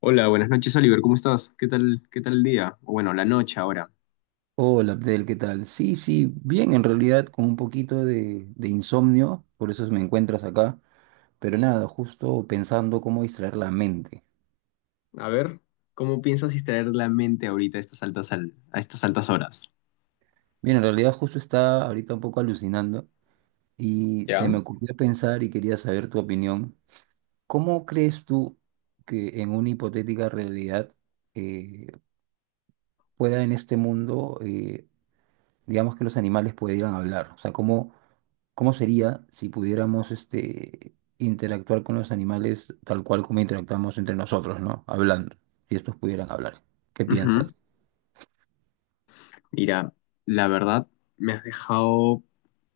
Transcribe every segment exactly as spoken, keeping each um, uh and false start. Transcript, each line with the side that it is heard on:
left: Hola, buenas noches, Oliver. ¿Cómo estás? ¿Qué tal, qué tal el día? O bueno, la noche ahora.
right: Hola Abdel, ¿qué tal? Sí, sí, bien, en realidad con un poquito de, de insomnio, por eso me encuentras acá, pero nada, justo pensando cómo distraer la mente.
left: A ver, ¿cómo piensas distraer la mente ahorita a estas altas, al- a estas altas horas?
right: Bien, en realidad justo está ahorita un poco alucinando y se
left: Ya.
right: me ocurrió pensar y quería saber tu opinión. ¿Cómo crees tú que en una hipotética realidad eh, pueda en este mundo, eh, digamos que los animales pudieran hablar? O sea, ¿cómo, ¿cómo sería si pudiéramos este, interactuar con los animales tal cual como interactuamos entre nosotros, ¿no? Hablando, si estos pudieran hablar. ¿Qué
left: Ujú.
right: piensas?
left: Mira, la verdad me has dejado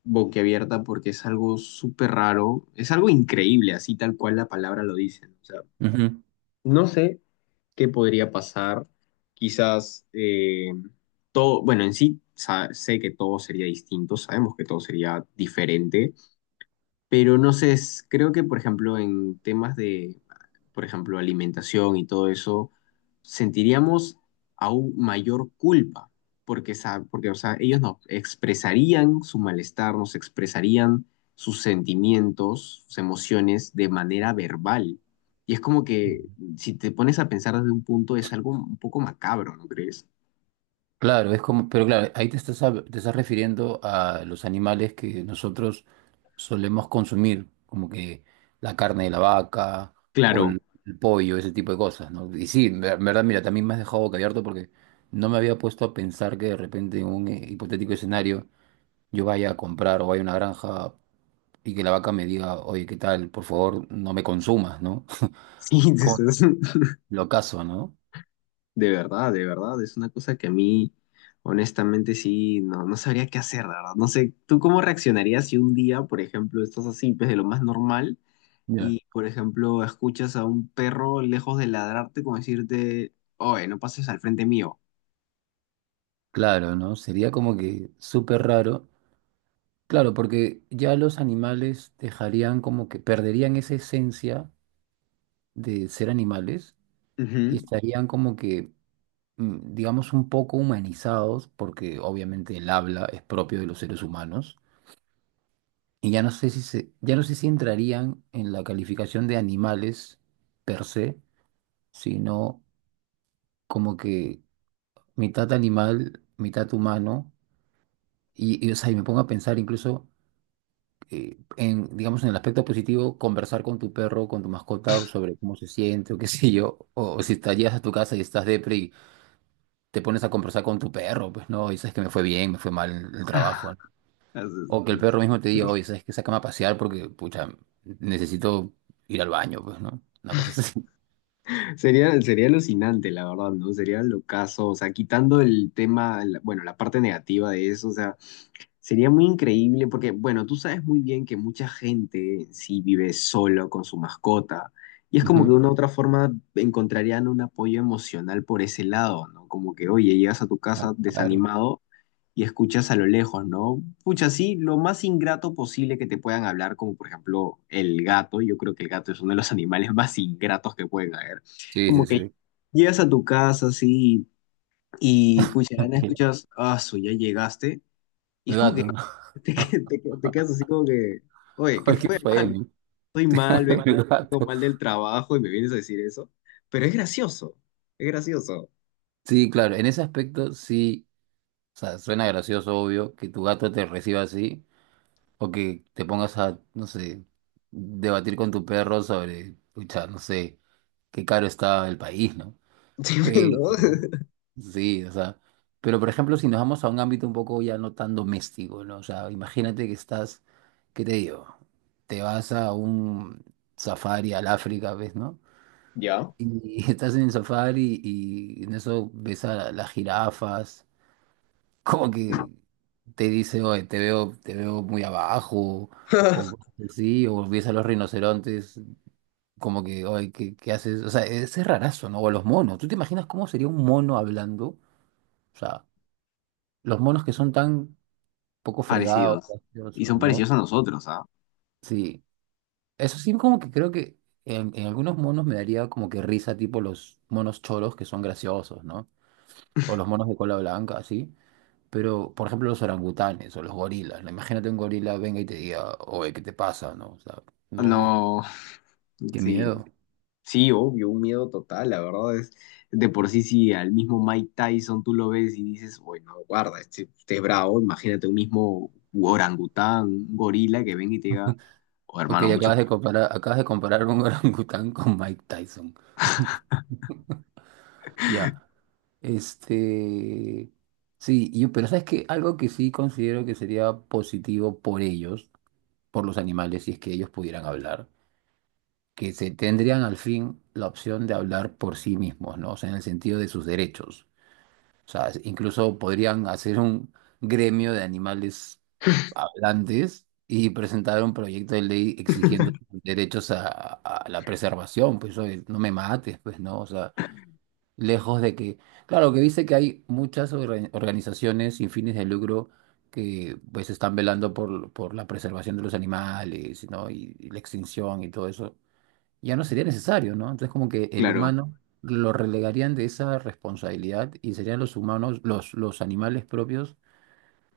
left: boquiabierta porque es algo súper raro, es algo increíble, así tal cual la palabra lo dice, ¿no? O sea,
right: Ujú.
left: no sé qué podría pasar, quizás eh, todo, bueno, en sí sa- sé que todo sería distinto, sabemos que todo sería diferente, pero no sé, es- creo que por ejemplo en temas de, por ejemplo, alimentación y todo eso, sentiríamos aún mayor culpa, porque, sa- porque o sea, ellos no expresarían su malestar, nos expresarían sus sentimientos, sus emociones de manera verbal. Y es como
right: Ujú.
left: que si te pones a pensar desde un punto es algo un poco macabro, ¿no crees?
right: Claro, es como, pero claro, ahí te estás, hab- te estás refiriendo a los animales que nosotros solemos consumir, como que la carne de la vaca o
left: Claro,
right: el, el pollo, ese tipo de cosas, ¿no? Y sí, en ver- en verdad, mira, también me has dejado boquiabierto porque no me había puesto a pensar que de repente en un eh, hipotético escenario yo vaya a comprar o vaya a una granja y que la vaca me diga, oye, ¿qué tal? Por favor, no me consumas, ¿no?
left: sí.
right: Como lo caso, ¿no?
left: De verdad, de verdad, es una cosa que a mí, honestamente, sí, no, no sabría qué hacer, de verdad. No sé, ¿tú cómo reaccionarías si un día, por ejemplo, estás así, pues de lo más normal,
right: Ya.
left: y, por ejemplo, escuchas a un perro lejos de ladrarte como decirte, oye, no pases al frente mío?
right: Claro, ¿no? Sería como que súper raro. Claro, porque ya los animales dejarían como que perderían esa esencia de ser animales y
left: Ujú.
right: estarían como que, mm, digamos, un poco humanizados, porque obviamente el habla es propio de los seres humanos. Y ya no sé si se, ya no sé si entrarían en la calificación de animales per se, sino como que mitad animal, mitad humano, y, y, o sea, y me pongo a pensar incluso eh, en, digamos, en el aspecto positivo, conversar con tu perro, con tu mascota sobre cómo se siente o qué sé yo, o, o si te llegas a tu casa y estás depre y te pones a conversar con tu perro, pues no, y sabes que me fue bien, me fue mal el, el trabajo, ¿no? O que el perro mismo te diga, oye, sabes que sácame a pasear porque, pucha, necesito ir al baño, pues, ¿no? Una cosa así.
left: Sería, sería alucinante, la verdad, ¿no? Sería locazo, o sea, quitando el tema, la- bueno, la parte negativa de eso, o sea, sería muy increíble porque, bueno, tú sabes muy bien que mucha gente sí vive solo con su mascota y es como que
right: Ujú.
left: de una u otra forma encontrarían un apoyo emocional por ese lado, ¿no? Como que, oye, llegas a tu
right: Ah,
left: casa
right: claro.
left: desanimado y escuchas a lo lejos, ¿no? Pucha, sí, lo más ingrato posible que te puedan hablar, como por ejemplo el gato, yo creo que el gato es uno de los animales más ingratos que pueden haber.
right: Sí,
left: Como
right: sí,
left: que
right: sí.
left: llegas a tu casa, sí, y pucha, escuchas, ah, su, ya llegaste. Y
right: El
left: es como que
right: gato, ¿no?
left: te, que- te que- te quedas así como que, oye, ¿qué
right: ¿Qué
left: fue,
right: fue?
left: hermano?
right: El
left: Estoy mal, vengo,
right: Igual.
left: vengo
right: Gato.
left: mal del trabajo y me vienes a decir eso. Pero es gracioso, es gracioso.
right: Sí, claro, en ese aspecto sí, o sea, suena gracioso, obvio, que tu gato te reciba así, o que te pongas a, no sé, debatir con tu perro sobre, pucha, no sé, qué caro está el país, ¿no?
left: Sí,
right: Pero,
left: ¿no?
right: sí, o sea, pero por ejemplo, si nos vamos a un ámbito un poco ya no tan doméstico, ¿no? O sea, imagínate que estás, ¿qué te digo? Te vas a un safari al África, ¿ves, no?
left: ¿Ya?
right: Y estás en el safari y en eso ves a las jirafas, como que te dice, oye, te veo, te veo muy abajo, o sí, o ves a los rinocerontes, como que, oye, ¿qué, ¿qué haces? O sea, es es rarazo, ¿no? O los monos. ¿Tú te imaginas cómo sería un mono hablando? O sea, los monos que son tan poco fregados,
left: Parecidos. Y
right: graciosos,
left: son
right: ¿no?
left: parecidos a nosotros, ¿ah?
right: Sí. Eso sí, como que creo que en, en algunos monos me daría como que risa, tipo los monos choros que son graciosos, ¿no? O los monos de cola blanca, así. Pero, por ejemplo, los orangutanes o los gorilas, ¿no? Imagínate un gorila venga y te diga, oye, ¿qué te pasa? No, o sea, no,
left: No,
right: qué
left: sí,
right: miedo.
left: sí, obvio, un miedo total, la verdad es, de por sí, sí, al mismo Mike Tyson tú lo ves y dices, bueno, guarda, este, este es bravo, imagínate un mismo orangután, un gorila que venga y te diga, oh
right: Ok,
left: hermano, mucho
right: acabas de comparar, acabas de comparar un orangután con Mike Tyson. Ya. Este. Sí, yo, pero ¿sabes qué? Algo que sí considero que sería positivo por ellos, por los animales, si es que ellos pudieran hablar, que se tendrían al fin la opción de hablar por sí mismos, ¿no? O sea, en el sentido de sus derechos. O sea, incluso podrían hacer un gremio de animales hablantes y presentar un proyecto de ley exigiendo derechos a, a la preservación, pues oye, no me mates, pues no, o sea, lejos de que, claro, que dice que hay muchas orga- organizaciones sin fines de lucro que pues están velando por, por la preservación de los animales, ¿no? Y, y la extinción y todo eso ya no sería necesario, ¿no? Entonces como que el
left: claro,
right: humano lo relegarían de esa responsabilidad y serían los humanos, los, los animales propios,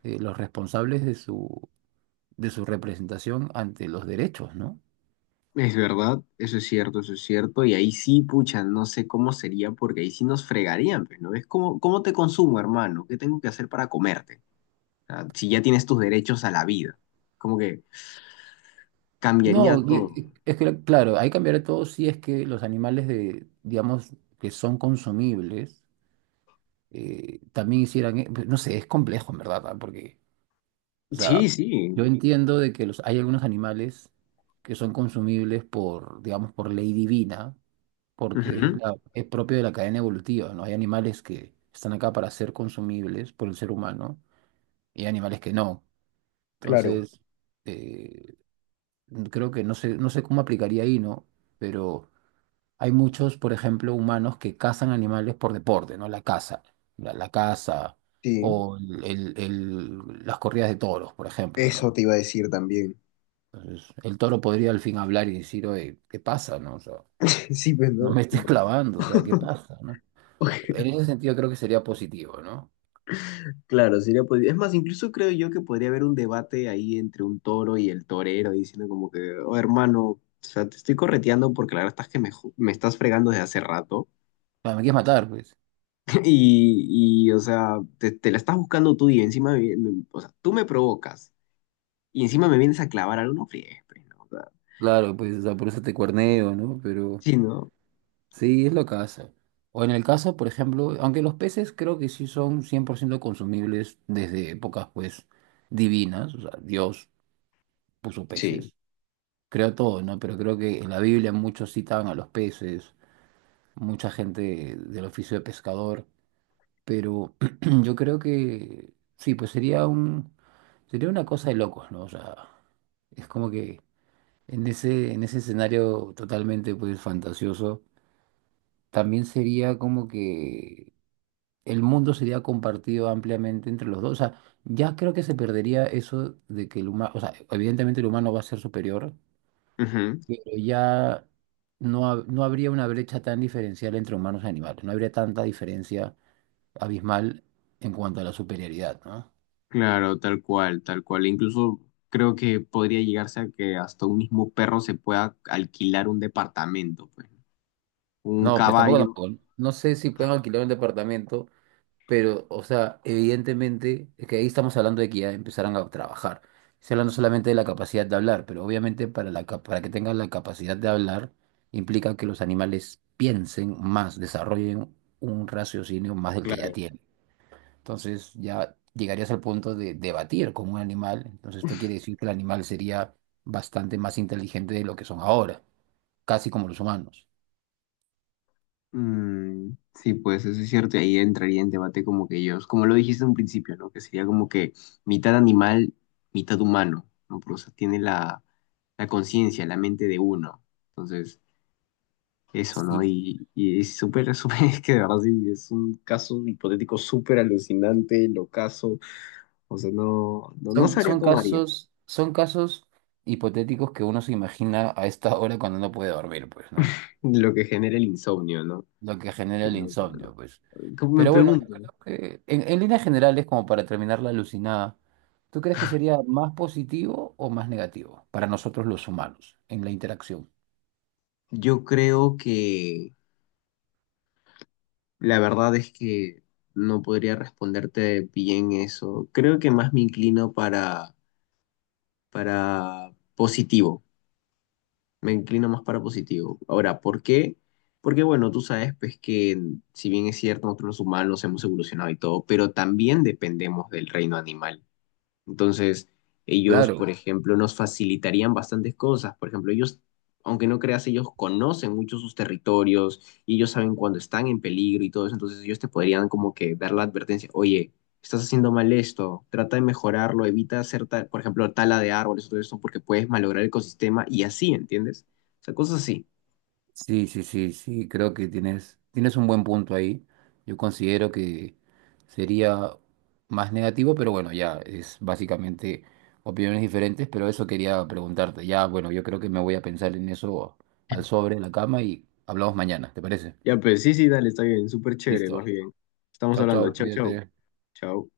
right: eh, los responsables de su, de su representación ante los derechos, ¿no?
left: es verdad, eso es cierto, eso es cierto. Y ahí sí, pucha, no sé cómo sería, porque ahí sí nos fregarían, pues, ¿no? Es como, ¿cómo te consumo, hermano? ¿Qué tengo que hacer para comerte? Ah, si ya tienes tus derechos a la vida, como que cambiaría
right: No, y-
left: todo.
right: y- es que claro, ahí cambiará todo si es que los animales de, digamos, que son consumibles, eh, también hicieran, e- no sé, es complejo, en verdad, ¿ah? Porque, o
left: Sí,
right: sea,
left: sí.
right: yo entiendo de que los, hay algunos animales que son consumibles por, digamos, por ley divina, porque es,
left: Ujú.
right: la- es propio de la cadena evolutiva, ¿no? Hay animales que están acá para ser consumibles por el ser humano y hay animales que no.
left: Claro,
right: Entonces, eh, creo que no sé, no sé cómo aplicaría ahí, ¿no? Pero hay muchos, por ejemplo, humanos que cazan animales por deporte, ¿no? La caza, la, la caza
left: sí,
right: o el- el- el- las corridas de toros, por ejemplo,
left: eso
right: ¿no?
left: te iba a decir también.
right: Entonces, el toro podría al fin hablar y decir, oye, ¿qué pasa, no? O sea,
left: Sí, pues,
right: no
left: ¿no?
right: me estés clavando, o sea, ¿qué pasa, no?
left: Ok.
right: En ese sentido creo que sería positivo, ¿no?
left: Claro, sería pues, es más, incluso creo yo que podría haber un debate ahí entre un toro y el torero, diciendo como que, oh hermano, o sea, te estoy correteando porque la verdad estás que me, ju- me estás fregando desde hace rato.
right: Ah, me quieres matar, pues.
left: Y, y, o sea, te, te la estás buscando tú y encima, me- vi- me- o sea, tú me provocas y encima me vienes a clavar algo, no friegues, pues, ¿no? O sea,
right: Claro, pues, o sea, por eso te cuerneo, ¿no? Pero
left: sí, ¿no?
right: sí, es lo que hace. O en el caso, por ejemplo, aunque los peces creo que sí son cien por ciento consumibles desde épocas, pues, divinas, o sea, Dios puso
left: Sí.
right: peces, creo todo, ¿no? Pero creo que en la Biblia muchos citaban a los peces, mucha gente del oficio de pescador, pero yo creo que sí, pues sería un, sería una cosa de locos, ¿no? O sea, es como que en ese, en ese escenario totalmente pues fantasioso, también sería como que el mundo sería compartido ampliamente entre los dos. O sea, ya creo que se perdería eso de que el humano, o sea, evidentemente el humano va a ser superior,
left: Ujú.
right: pero ya no, ha- no habría una brecha tan diferencial entre humanos y animales, no habría tanta diferencia abismal en cuanto a la superioridad, ¿no?
left: Claro, tal cual, tal cual. Incluso creo que podría llegarse a que hasta un mismo perro se pueda alquilar un departamento, pues. Un Mm.
right: No, pues tampoco,
left: caballo.
right: tampoco. No sé si pueden alquilar un departamento. Pero, o sea, evidentemente, es que ahí estamos hablando de que ya empezarán a trabajar. Estoy hablando solamente de la capacidad de hablar, pero obviamente para la, cap- para que tengan la capacidad de hablar implica que los animales piensen más, desarrollen un raciocinio más del que ya
left: Claro.
right: tienen. Entonces ya llegarías al punto de debatir con un animal. Entonces esto quiere decir que el animal sería bastante más inteligente de lo que son ahora, casi como los humanos.
left: Mm, sí, pues eso es cierto, y ahí entraría en debate como que ellos, como lo dijiste en un principio, ¿no? Que sería como que mitad animal, mitad humano, ¿no? Pero, o sea, tiene la, la conciencia, la mente de uno. Entonces, eso, ¿no?
right: Sí.
left: Y, y es súper, súper, es que de verdad sí, es un caso hipotético súper alucinante, locazo, o sea, no, no, no
right: Son,
left: sabría
right: son
left: cómo haría.
right: casos, son casos hipotéticos que uno se imagina a esta hora cuando no puede dormir, pues, ¿no?
left: Lo que genera el insomnio, ¿no?
right: Lo que genera
left: Qué
right: el
left: loco, ¿no?
right: insomnio, pues.
left: Me
right: Pero bueno, yo
left: pregunto,
right: creo que en, en líneas generales, como para terminar la alucinada, ¿tú crees que sería más positivo o más negativo para nosotros los humanos en la interacción?
left: yo creo que... La verdad es que no podría responderte bien eso. Creo que más me inclino para, para positivo. Me inclino más para positivo. Ahora, ¿por qué? Porque bueno, tú sabes pues que si bien es cierto, nosotros los humanos hemos evolucionado y todo, pero también dependemos del reino animal. Entonces, ellos, por
right: Claro.
left: ejemplo, nos facilitarían bastantes cosas. Por ejemplo, ellos, aunque no creas, ellos conocen mucho sus territorios y ellos saben cuando están en peligro y todo eso. Entonces, ellos te podrían como que dar la advertencia, oye, estás haciendo mal esto, trata de mejorarlo, evita hacer, tal, por ejemplo, tala de árboles o todo eso porque puedes malograr el ecosistema y así, ¿entiendes? O sea, cosas así.
right: Sí, sí, sí, sí, creo que tienes, tienes un buen punto ahí. Yo considero que sería más negativo, pero bueno, ya es básicamente opiniones diferentes, pero eso quería preguntarte. Ya, bueno, yo creo que me voy a pensar en eso al sobre, en la cama y hablamos mañana, ¿te parece?
left: Ya, pues sí, sí, dale, está bien, súper chévere,
right: Listo.
left: más bien. Estamos
right: Chao,
left: hablando,
right: chao,
left: chao, chao,
right: cuídate.
left: chao.